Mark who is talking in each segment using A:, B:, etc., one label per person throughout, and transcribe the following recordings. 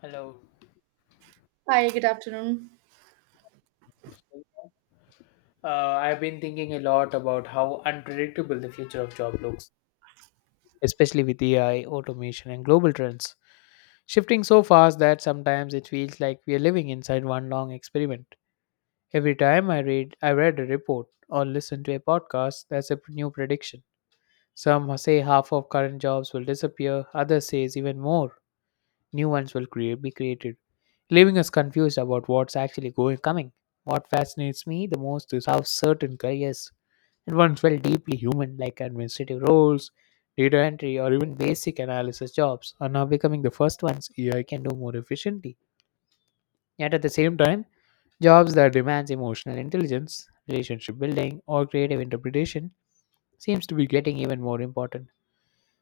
A: Hello.
B: Hi, good afternoon.
A: I've been thinking a lot about how unpredictable the future of job looks, especially with AI, automation, and global trends shifting so fast that sometimes it feels like we are living inside one long experiment. Every time I read a report or listen to a podcast, there's a new prediction. Some say half of current jobs will disappear. Others says even more. New ones will be created, leaving us confused about what's actually going coming. What fascinates me the most is how certain careers and ones felt deeply human, like administrative roles, data entry, or even basic analysis jobs, are now becoming the first ones AI can do more efficiently. Yet at the same time, jobs that demands emotional intelligence, relationship building, or creative interpretation seems to be getting even more important.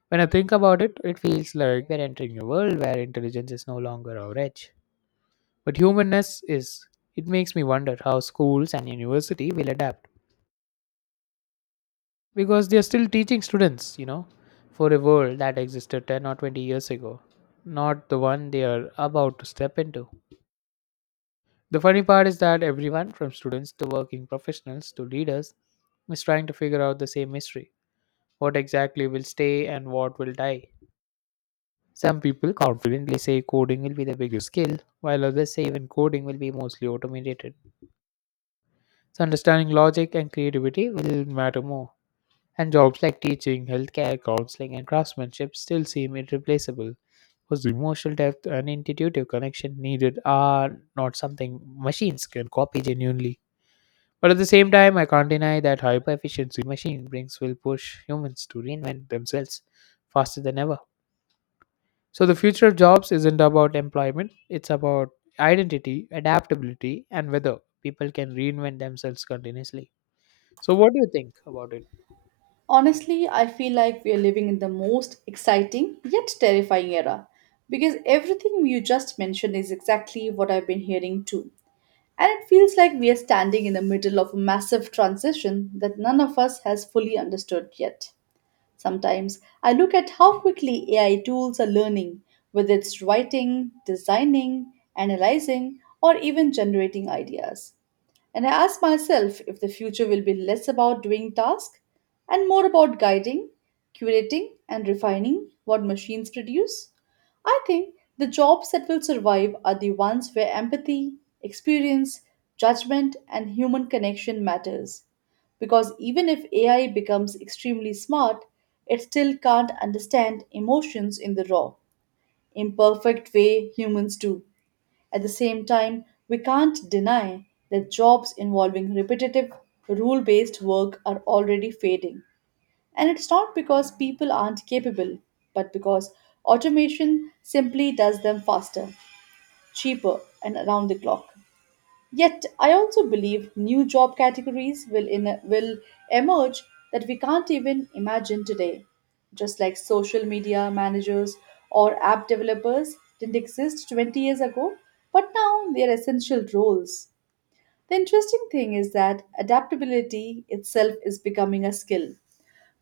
A: When I think about it, it feels like we're entering a world where intelligence is no longer our edge. But humanness is. It makes me wonder how schools and university will adapt because they are still teaching students, you know, for a world that existed 10 or 20 years ago, not the one they are about to step into. The funny part is that everyone from students to working professionals to leaders is trying to figure out the same mystery. What exactly will stay and what will die? Some people confidently say coding will be the biggest skill, while others say even coding will be mostly automated. So understanding logic and creativity will matter more. And jobs like teaching, healthcare, counseling, and craftsmanship still seem irreplaceable because the emotional depth and intuitive connection needed are not something machines can copy genuinely. But at the same time, I can't deny that hyper efficiency machine brings will push humans to reinvent themselves faster than ever. So the future of jobs isn't about employment, it's about identity, adaptability, and whether people can reinvent themselves continuously. So, what do you think about it?
B: Honestly, I feel like we are living in the most exciting yet terrifying era because everything you just mentioned is exactly what I've been hearing too. And it feels like we are standing in the middle of a massive transition that none of us has fully understood yet. Sometimes I look at how quickly AI tools are learning, whether it's writing, designing, analyzing, or even generating ideas. And I ask myself if the future will be less about doing tasks and more about guiding, curating, and refining what machines produce. I think the jobs that will survive are the ones where empathy, experience, judgment, and human connection matters. Because even if AI becomes extremely smart, it still can't understand emotions in the raw, imperfect way humans do. At the same time, we can't deny that jobs involving repetitive, rule based work are already fading. And it's not because people aren't capable, but because automation simply does them faster, cheaper, and around the clock. Yet, I also believe new job categories will emerge that we can't even imagine today, just like social media managers or app developers didn't exist 20 years ago, but now they are essential roles. The interesting thing is that adaptability itself is becoming a skill.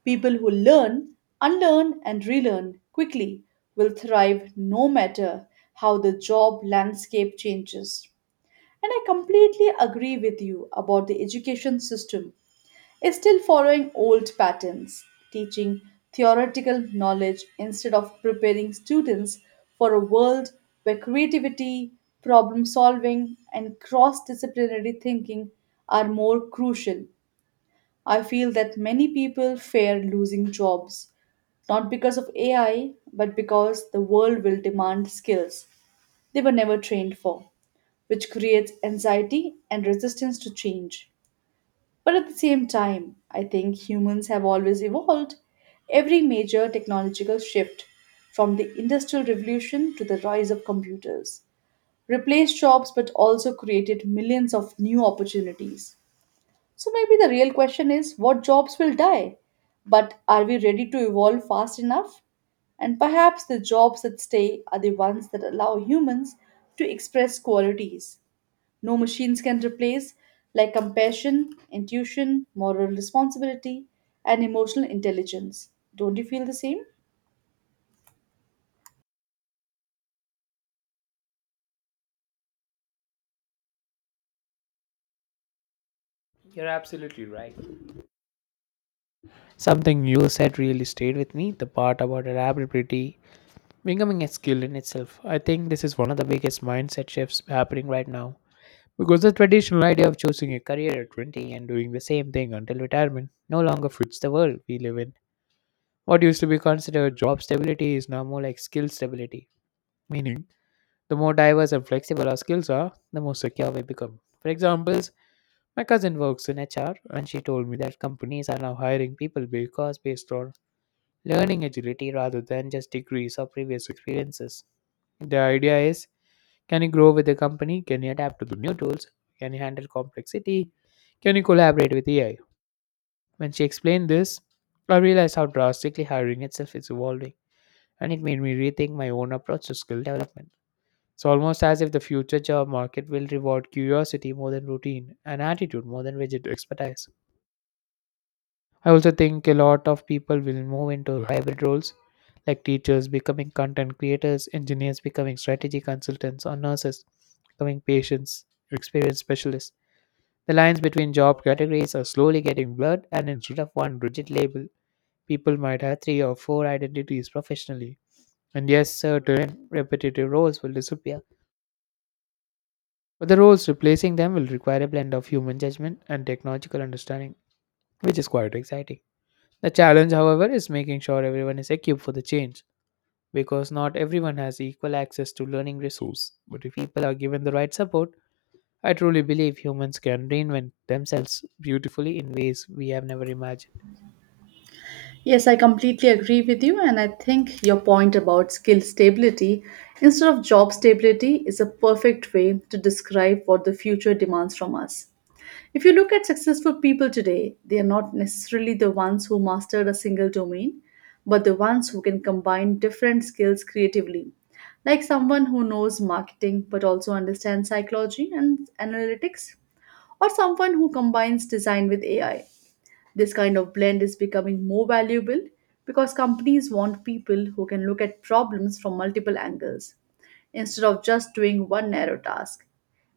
B: People who learn, unlearn, and relearn quickly will thrive no matter how the job landscape changes. And I completely agree with you about the education system is still following old patterns, teaching theoretical knowledge instead of preparing students for a world where creativity, problem solving, and cross disciplinary thinking are more crucial. I feel that many people fear losing jobs, not because of AI, but because the world will demand skills they were never trained for, which creates anxiety and resistance to change. But at the same time, I think humans have always evolved. Every major technological shift, from the Industrial Revolution to the rise of computers, replaced jobs but also created millions of new opportunities. So maybe the real question is what jobs will die? But are we ready to evolve fast enough? And perhaps the jobs that stay are the ones that allow humans to express qualities no machines can replace, like compassion, intuition, moral responsibility, and emotional intelligence. Don't you feel the same?
A: You're absolutely right. Something you said really stayed with me the part about adaptability becoming a skill in itself. I think this is one of the biggest mindset shifts happening right now. Because the traditional idea of choosing a career at 20 and doing the same thing until retirement no longer fits the world we live in. What used to be considered job stability is now more like skill stability, meaning the more diverse and flexible our skills are, the more secure we become. For example, my cousin works in HR and she told me that companies are now hiring people because based on learning agility rather than just degrees or previous experiences. The idea is can you grow with the company? Can you adapt to the new tools? Can you handle complexity? Can you collaborate with AI? When she explained this, I realized how drastically hiring itself is evolving, and it made me rethink my own approach to skill development. It's almost as if the future job market will reward curiosity more than routine and attitude more than rigid expertise. I also think a lot of people will move into hybrid roles like teachers becoming content creators, engineers becoming strategy consultants, or nurses becoming patients experience specialists. The lines between job categories are slowly getting blurred, and instead of one rigid label, people might have three or four identities professionally. And yes, certain repetitive roles will disappear, but the roles replacing them will require a blend of human judgment and technological understanding, which is quite exciting. The challenge, however, is making sure everyone is equipped for the change because not everyone has equal access to learning resources. But if people are given the right support, I truly believe humans can reinvent themselves beautifully in ways we have never imagined.
B: Yes, I completely agree with you, and I think your point about skill stability instead of job stability is a perfect way to describe what the future demands from us. If you look at successful people today, they are not necessarily the ones who mastered a single domain, but the ones who can combine different skills creatively, like someone who knows marketing but also understands psychology and analytics, or someone who combines design with AI. This kind of blend is becoming more valuable because companies want people who can look at problems from multiple angles instead of just doing one narrow task.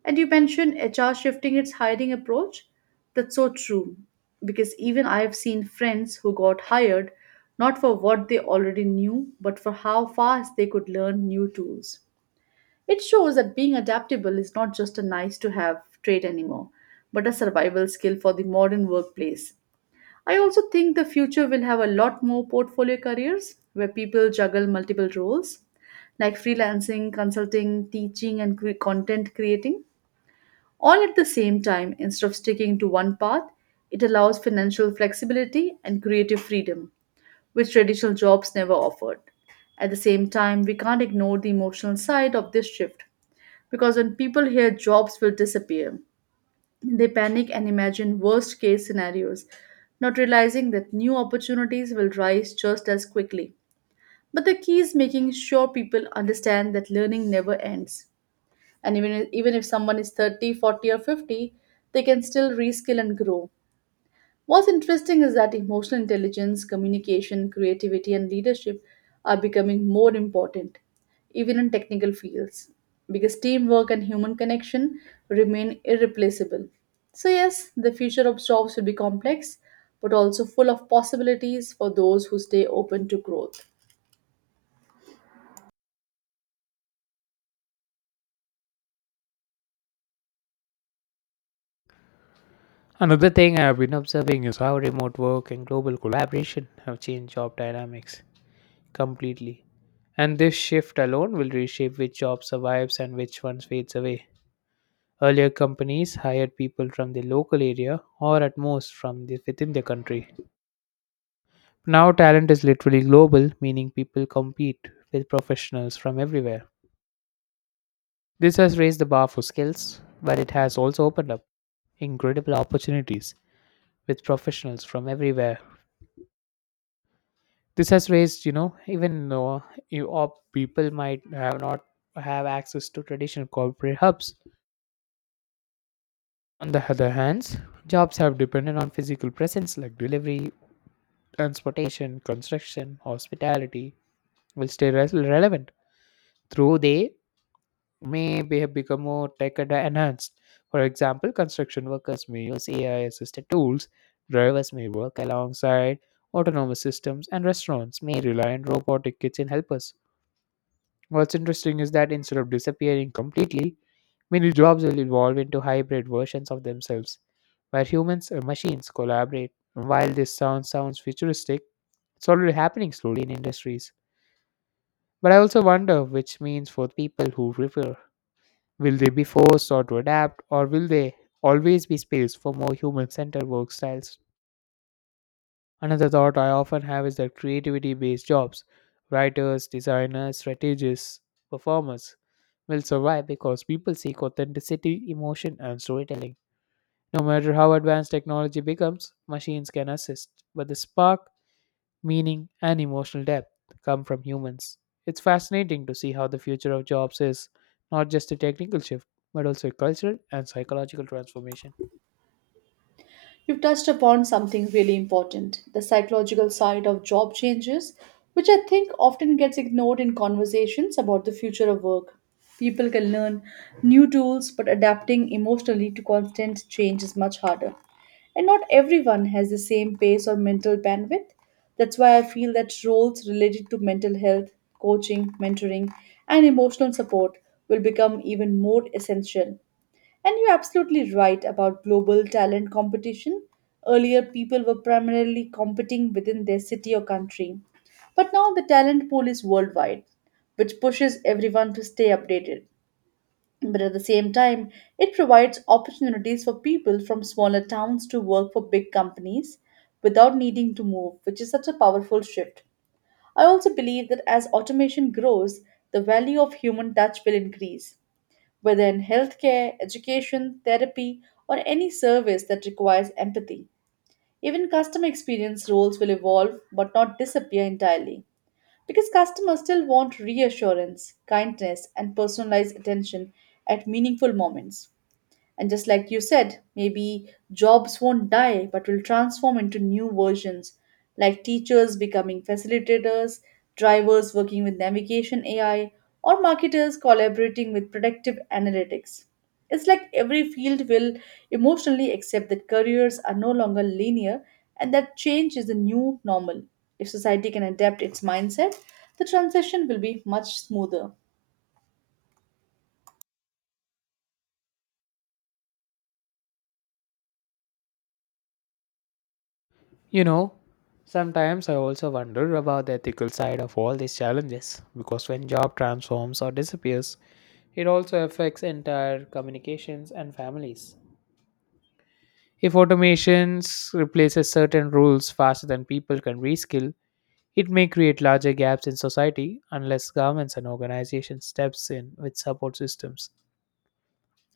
B: And you mentioned HR shifting its hiring approach. That's so true because even I have seen friends who got hired not for what they already knew, but for how fast they could learn new tools. It shows that being adaptable is not just a nice to have trait anymore, but a survival skill for the modern workplace. I also think the future will have a lot more portfolio careers where people juggle multiple roles like freelancing, consulting, teaching, and content creating all at the same time instead of sticking to one path. It allows financial flexibility and creative freedom, which traditional jobs never offered. At the same time, we can't ignore the emotional side of this shift because when people hear jobs will disappear, they panic and imagine worst case scenarios, not realizing that new opportunities will rise just as quickly. But the key is making sure people understand that learning never ends. And even if someone is 30, 40, or 50, they can still reskill and grow. What's interesting is that emotional intelligence, communication, creativity, and leadership are becoming more important, even in technical fields, because teamwork and human connection remain irreplaceable. So, yes, the future of jobs will be complex, but also full of possibilities for those who stay open to growth.
A: Another thing I have been observing is how remote work and global collaboration have changed job dynamics completely. And this shift alone will reshape which job survives and which one fades away. Earlier, companies hired people from the local area or at most from within the country. Now, talent is literally global, meaning people compete with professionals from everywhere. This has raised the bar for skills, but it has also opened up incredible opportunities with professionals from everywhere. This has raised, you know, even though you or people might have not have access to traditional corporate hubs. On the other hand, jobs have depended on physical presence like delivery, transportation, construction, hospitality will stay relevant through they may be have become more tech and enhanced. For example, construction workers may use AI assisted tools, drivers may work alongside autonomous systems, and restaurants may rely on robotic kitchen helpers. What's interesting is that instead of disappearing completely, many jobs will evolve into hybrid versions of themselves, where humans and machines collaborate. While this sounds futuristic, it's already happening slowly in industries. But I also wonder which means for people who prefer will they be forced or to adapt, or will there always be space for more human centered work styles? Another thought I often have is that creativity based jobs, writers, designers, strategists, performers, will survive because people seek authenticity, emotion, and storytelling. No matter how advanced technology becomes, machines can assist, but the spark meaning, and emotional depth come from humans. It's fascinating to see how the future of jobs is not just a technical shift, but also a cultural and psychological transformation.
B: You've touched upon something really important, the psychological side of job changes, which I think often gets ignored in conversations about the future of work. People can learn new tools, but adapting emotionally to constant change is much harder. And not everyone has the same pace or mental bandwidth. That's why I feel that roles related to mental health, coaching, mentoring, and emotional support will become even more essential. And you're absolutely right about global talent competition. Earlier, people were primarily competing within their city or country. But now the talent pool is worldwide, which pushes everyone to stay updated. But at the same time, it provides opportunities for people from smaller towns to work for big companies without needing to move, which is such a powerful shift. I also believe that as automation grows, the value of human touch will increase, whether in healthcare, education, therapy, or any service that requires empathy. Even customer experience roles will evolve but not disappear entirely because customers still want reassurance, kindness, and personalized attention at meaningful moments. And just like you said, maybe jobs won't die but will transform into new versions, like teachers becoming facilitators, drivers working with navigation AI, or marketers collaborating with predictive analytics. It's like every field will emotionally accept that careers are no longer linear and that change is the new normal. If society can adapt its mindset, the transition will be much smoother.
A: You know, sometimes I also wonder about the ethical side of all these challenges because when job transforms or disappears, it also affects entire communications and families. If automations replaces certain rules faster than people can reskill, it may create larger gaps in society unless governments and organizations steps in with support systems.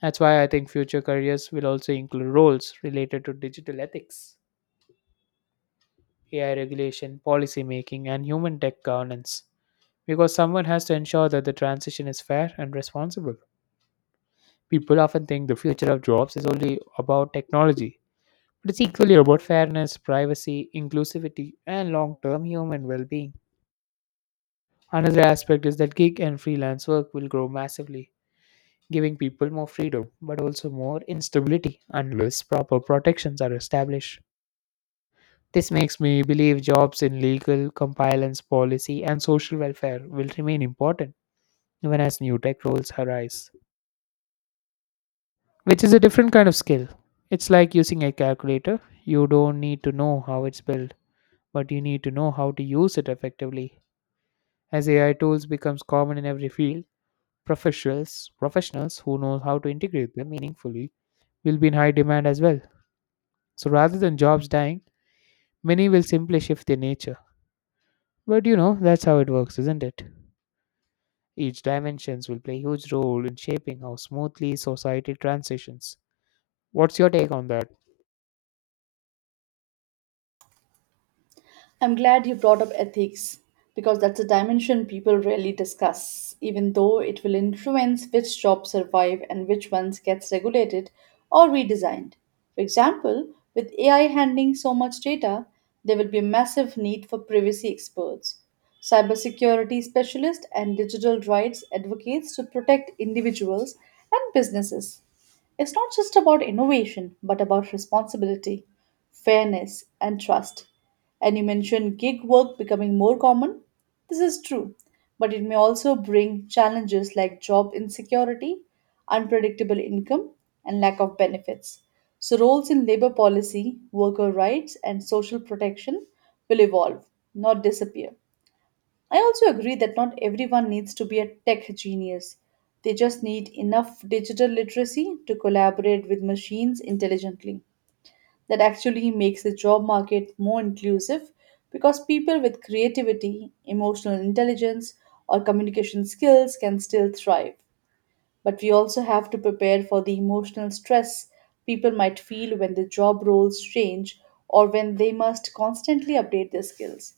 A: That's why I think future careers will also include roles related to digital ethics, AI regulation, policy making, and human tech governance because someone has to ensure that the transition is fair and responsible. People often think the future of jobs is only about technology, but it's equally about fairness, privacy, inclusivity, and long term human well being. Another aspect is that gig and freelance work will grow massively, giving people more freedom but also more instability unless proper protections are established. This makes me believe jobs in legal, compliance, policy, and social welfare will remain important even as new tech roles arise, which is a different kind of skill. It's like using a calculator. You don't need to know how it's built, but you need to know how to use it effectively. As AI tools becomes common in every field, professionals who know how to integrate them meaningfully will be in high demand as well. So rather than jobs dying, many will simply shift their nature. But you know, that's how it works, isn't it? Each dimensions will play a huge role in shaping how smoothly society transitions. What's your take on that?
B: I'm glad you brought up ethics because that's a dimension people rarely discuss, even though it will influence which jobs survive and which ones gets regulated or redesigned. For example, with AI handling so much data, there will be a massive need for privacy experts, cybersecurity specialists, and digital rights advocates to protect individuals and businesses. It's not just about innovation, but about responsibility, fairness, and trust. And you mentioned gig work becoming more common. This is true, but it may also bring challenges like job insecurity, unpredictable income, and lack of benefits. So, roles in labor policy, worker rights, and social protection will evolve, not disappear. I also agree that not everyone needs to be a tech genius. They just need enough digital literacy to collaborate with machines intelligently. That actually makes the job market more inclusive because people with creativity, emotional intelligence, or communication skills can still thrive. But we also have to prepare for the emotional stress people might feel when the job roles change or when they must constantly update their skills.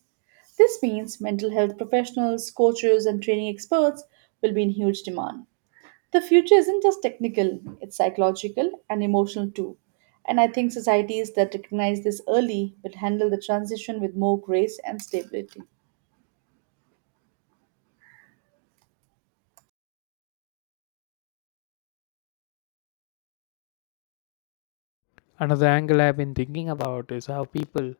B: This means mental health professionals, coaches, and training experts will be in huge demand. The future isn't just technical, it's psychological and emotional too. And I think societies that recognize this early will handle the transition with more grace and stability.
A: Another angle I've been thinking about is how people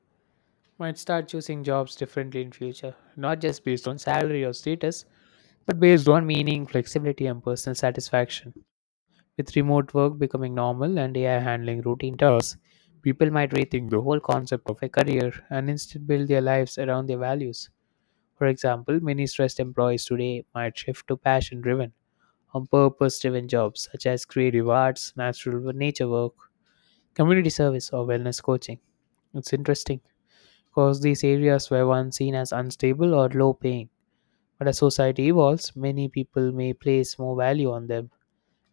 A: might start choosing jobs differently in future, not just based on salary or status, but based on meaning, flexibility, and personal satisfaction. With remote work becoming normal and AI handling routine tasks, people might rethink the whole concept of a career and instead build their lives around their values. For example, many stressed employees today might shift to passion driven or purpose driven jobs such as creative arts, natural nature work, community service or wellness coaching. It's interesting because these areas were once seen as unstable or low paying, but as society evolves, many people may place more value on them.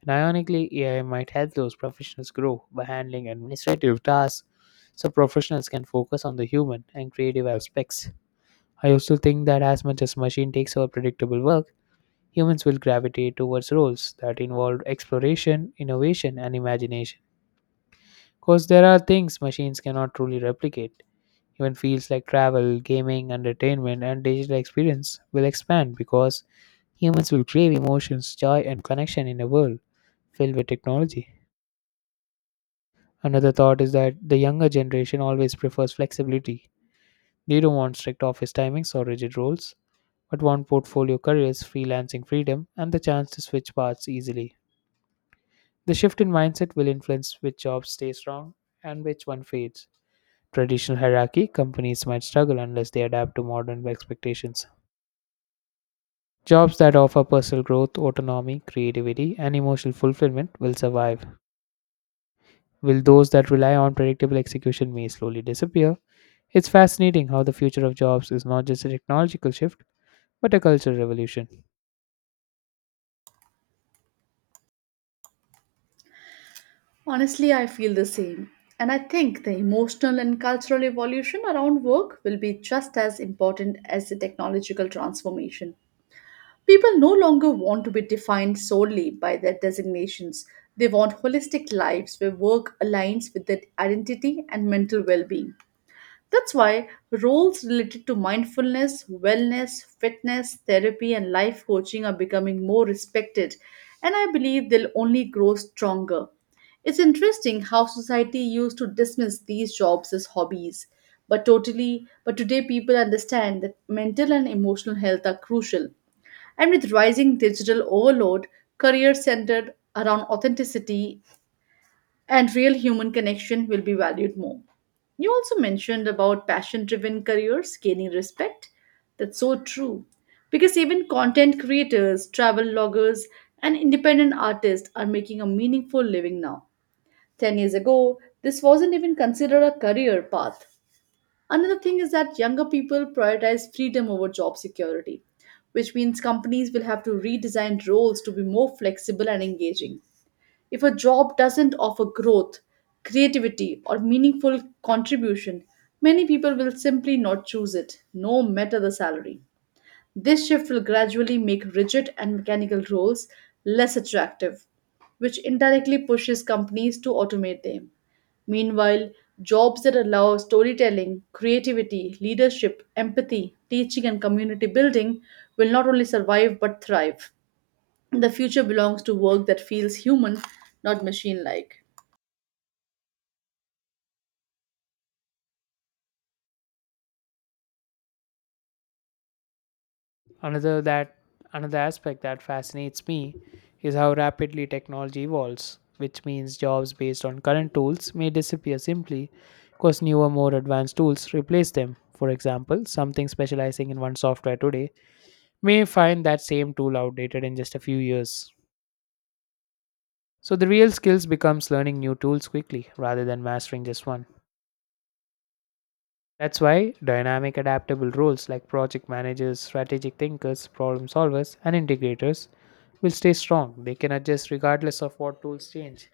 A: And ironically, AI might help those professionals grow by handling administrative tasks so professionals can focus on the human and creative aspects. I also think that as much as machine takes over predictable work, humans will gravitate towards roles that involve exploration, innovation, and imagination. Because there are things machines cannot truly replicate, even fields like travel, gaming, entertainment, and digital experience will expand because humans will crave emotions, joy, and connection in a world filled with technology. Another thought is that the younger generation always prefers flexibility. They don't want strict office timings or rigid roles, but want portfolio careers, freelancing freedom, and the chance to switch paths easily. The shift in mindset will influence which jobs stay strong and which one fades. Traditional hierarchy companies might struggle unless they adapt to modern expectations. Jobs that offer personal growth, autonomy, creativity, and emotional fulfillment will survive, while those that rely on predictable execution may slowly disappear. It's fascinating how the future of jobs is not just a technological shift, but a cultural revolution.
B: Honestly, I feel the same. And I think the emotional and cultural evolution around work will be just as important as the technological transformation. People no longer want to be defined solely by their designations. They want holistic lives where work aligns with their identity and mental well being. That's why roles related to mindfulness, wellness, fitness, therapy, and life coaching are becoming more respected, and I believe they'll only grow stronger. It's interesting how society used to dismiss these jobs as hobbies, but today people understand that mental and emotional health are crucial. And with rising digital overload, careers centered around authenticity and real human connection will be valued more. You also mentioned about passion driven careers gaining respect. That's so true, because even content creators, travel bloggers, and independent artists are making a meaningful living now. 10 years ago, this wasn't even considered a career path. Another thing is that younger people prioritize freedom over job security, which means companies will have to redesign roles to be more flexible and engaging. If a job doesn't offer growth, creativity, or meaningful contribution, many people will simply not choose it, no matter the salary. This shift will gradually make rigid and mechanical roles less attractive, which indirectly pushes companies to automate them. Meanwhile, jobs that allow storytelling, creativity, leadership, empathy, teaching, and community building will not only survive but thrive. The future belongs to work that feels human, not machine like.
A: Another that another aspect that fascinates me is how rapidly technology evolves, which means jobs based on current tools may disappear simply because newer, more advanced tools replace them. For example, something specializing in one software today may find that same tool outdated in just a few years. So the real skills becomes learning new tools quickly rather than mastering just one. That's why dynamic adaptable roles like project managers, strategic thinkers, problem solvers and integrators will stay strong. They can adjust regardless of what tools change.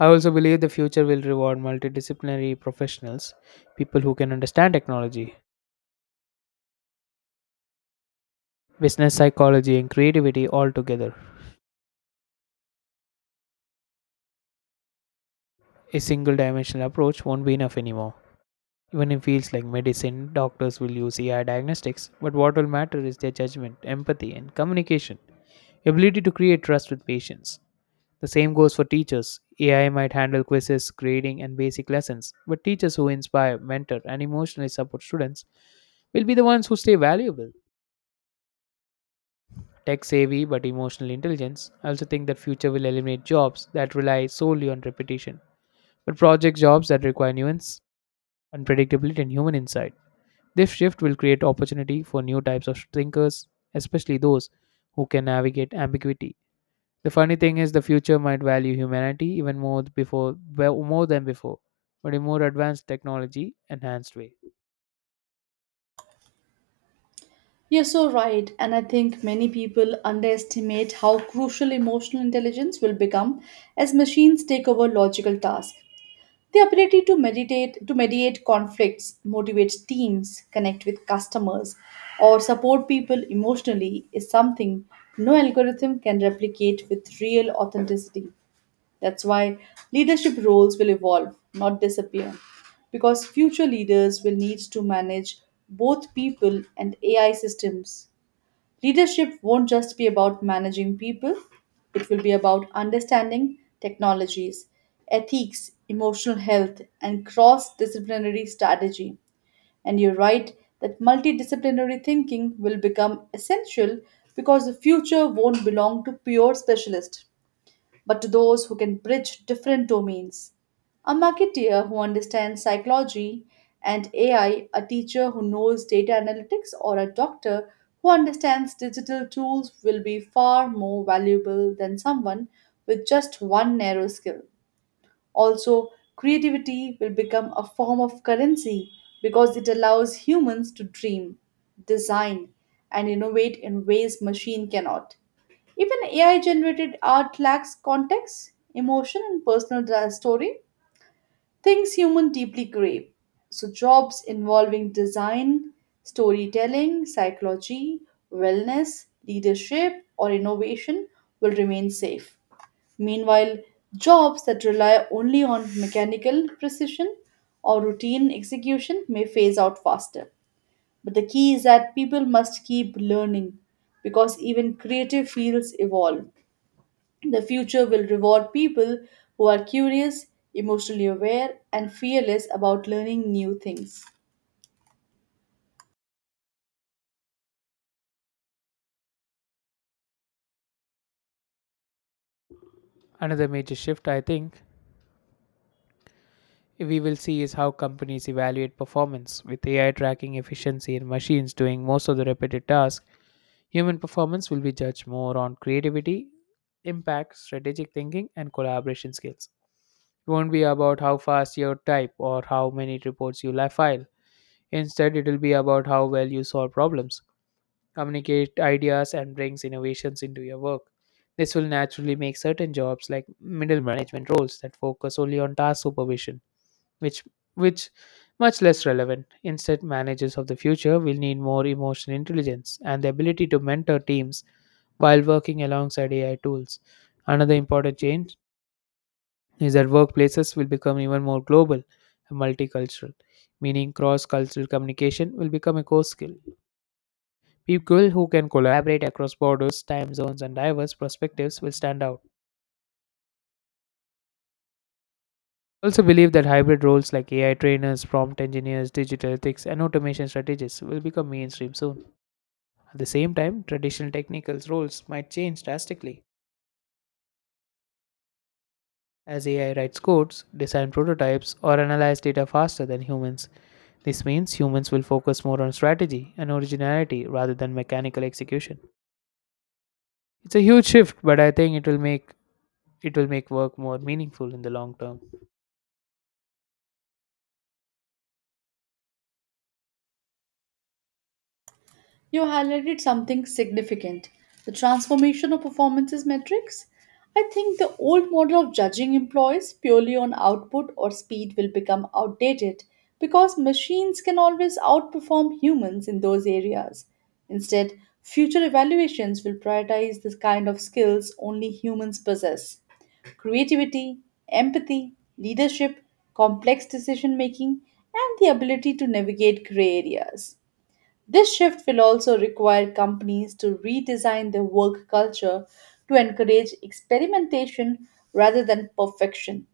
A: I also believe the future will reward multidisciplinary professionals, people who can understand technology, business psychology and creativity all together. A single dimensional approach won't be enough anymore. Even in fields like medicine, doctors will use AI diagnostics, but what will matter is their judgment, empathy, and communication, ability to create trust with patients. The same goes for teachers. AI might handle quizzes, grading, and basic lessons, but teachers who inspire, mentor, and emotionally support students will be the ones who stay valuable. Tech savvy but emotional intelligence. I also think that future will eliminate jobs that rely solely on repetition, but project jobs that require nuance, unpredictability, and human insight. This shift will create opportunity for new types of thinkers, especially those who can navigate ambiguity. The funny thing is, the future might value humanity even more before, well, more than before, but in more advanced technology enhanced way.
B: You're so right, and I think many people underestimate how crucial emotional intelligence will become as machines take over logical tasks. The ability to mediate conflicts, motivate teams, connect with customers, or support people emotionally is something no algorithm can replicate with real authenticity. That's why leadership roles will evolve, not disappear, because future leaders will need to manage both people and AI systems. Leadership won't just be about managing people, it will be about understanding technologies, ethics, emotional health, and cross disciplinary strategy. And you're right that multidisciplinary thinking will become essential because the future won't belong to pure specialists but to those who can bridge different domains. A marketeer who understands psychology and AI, a teacher who knows data analytics, or a doctor who understands digital tools will be far more valuable than someone with just one narrow skill. Also, creativity will become a form of currency because it allows humans to dream, design, and innovate in ways machine cannot. Even AI generated art lacks context, emotion, and personal story, things humans deeply crave. So, jobs involving design, storytelling, psychology, wellness, leadership, or innovation will remain safe. Meanwhile, jobs that rely only on mechanical precision or routine execution may phase out faster. But the key is that people must keep learning because even creative fields evolve. The future will reward people who are curious, emotionally aware, and fearless about learning new things.
A: Another major shift I think we will see is how companies evaluate performance, with AI tracking efficiency and machines doing most of the repetitive tasks. Human performance will be judged more on creativity, impact, strategic thinking, and collaboration skills. It won't be about how fast you type or how many reports you file. Instead, it will be about how well you solve problems, communicate ideas, and brings innovations into your work. This will naturally make certain jobs like middle management roles that focus only on task supervision which which much less relevant. Instead, managers of the future will need more emotional intelligence and the ability to mentor teams while working alongside AI tools. Another important change is that workplaces will become even more global and multicultural, meaning cross cultural communication will become a core skill. People who can collaborate across borders, time zones, and diverse perspectives will stand out. I also believe that hybrid roles like AI trainers, prompt engineers, digital ethics, and automation strategists will become mainstream soon. At the same time, traditional technical roles might change drastically. As AI writes codes, design prototypes, or analyze data faster than humans, this means humans will focus more on strategy and originality rather than mechanical execution. It's a huge shift, but I think it will make work more meaningful in the long term.
B: You highlighted something significant, the transformation of performances metrics. I think the old model of judging employees purely on output or speed will become outdated because machines can always outperform humans in those areas. Instead, future evaluations will prioritize the kind of skills only humans possess: creativity, empathy, leadership, complex decision making, and the ability to navigate gray areas. This shift will also require companies to redesign their work culture to encourage experimentation rather than perfection.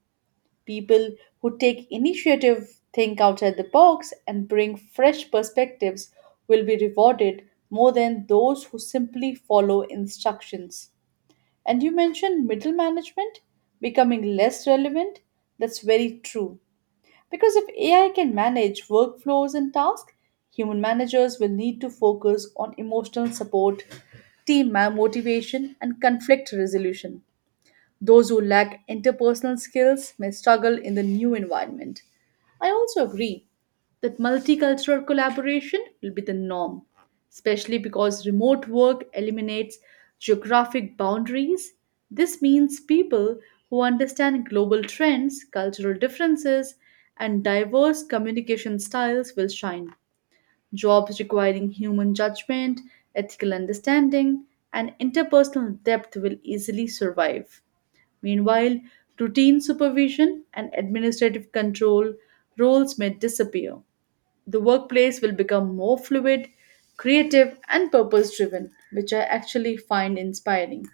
B: People who take initiative, think outside the box, and bring fresh perspectives will be rewarded more than those who simply follow instructions. And you mentioned middle management becoming less relevant. That's very true. Because if AI can manage workflows and tasks, human managers will need to focus on emotional support, team motivation, and conflict resolution. Those who lack interpersonal skills may struggle in the new environment. I also agree that multicultural collaboration will be the norm, especially because remote work eliminates geographic boundaries. This means people who understand global trends, cultural differences, and diverse communication styles will shine. Jobs requiring human judgment, ethical understanding, and interpersonal depth will easily survive. Meanwhile, routine supervision and administrative control roles may disappear. The workplace will become more fluid, creative, and purpose driven, which I actually find inspiring.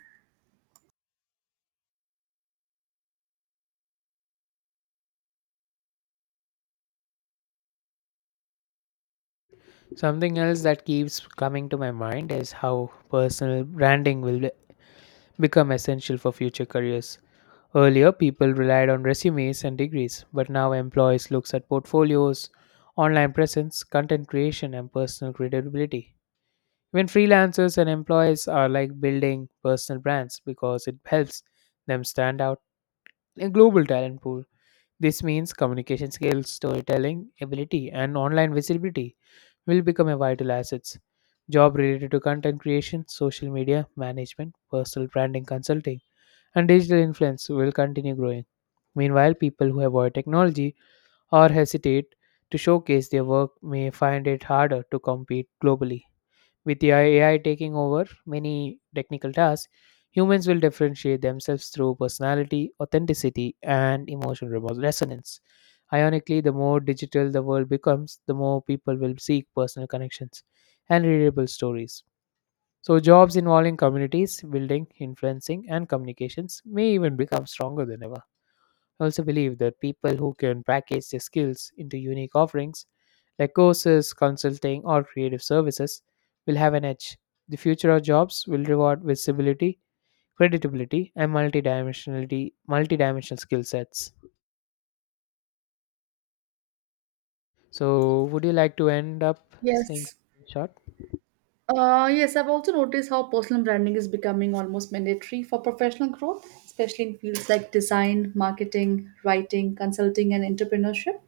A: Something else that keeps coming to my mind is how personal branding will become essential for future careers. Earlier, people relied on resumes and degrees, but now employees look at portfolios, online presence, content creation, and personal credibility. Even freelancers and employees are like building personal brands because it helps them stand out in a global talent pool. This means communication skills, storytelling ability, and online visibility will become a vital assets. Job related to content creation, social media management, personal branding consulting, and digital influence will continue growing. Meanwhile, people who avoid technology or hesitate to showcase their work may find it harder to compete globally. With the AI taking over many technical tasks, humans will differentiate themselves through personality, authenticity, and emotional resonance. Ironically, the more digital the world becomes, the more people will seek personal connections and readable stories. So, jobs involving communities, building, influencing, and communications may even become stronger than ever. I also believe that people who can package their skills into unique offerings, like courses, consulting, or creative services, will have an edge. The future of jobs will reward visibility, credibility, and multidimensional skill sets. So, would you like to end up saying
B: Yes.
A: something short?
B: Yes, I've also noticed how personal branding is becoming almost mandatory for professional growth, especially in fields like design, marketing, writing, consulting, and entrepreneurship.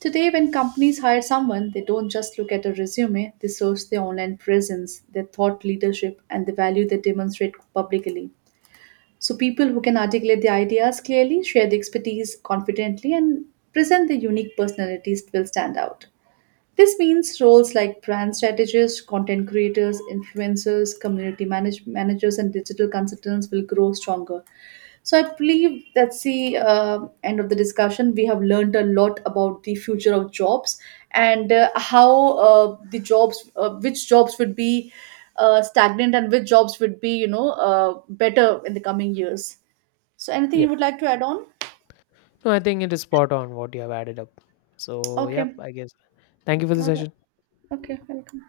B: Today, when companies hire someone, they don't just look at a resume, they source their online presence, their thought leadership, and the value they demonstrate publicly. So, people who can articulate their ideas clearly, share the expertise confidently, and present their unique personalities will stand out. This means roles like brand strategists, content creators, influencers, community managers, and digital consultants will grow stronger. So I believe that's the end of the discussion. We have learned a lot about the future of jobs and how the jobs, which jobs would be stagnant and which jobs would be, better in the coming years. So anything you
A: Yep.
B: would like to add on?
A: No, I think it is spot on what you have added up. So, yep,
B: Okay.
A: I guess. Thank you for the
B: All right.
A: session.
B: Okay. Welcome.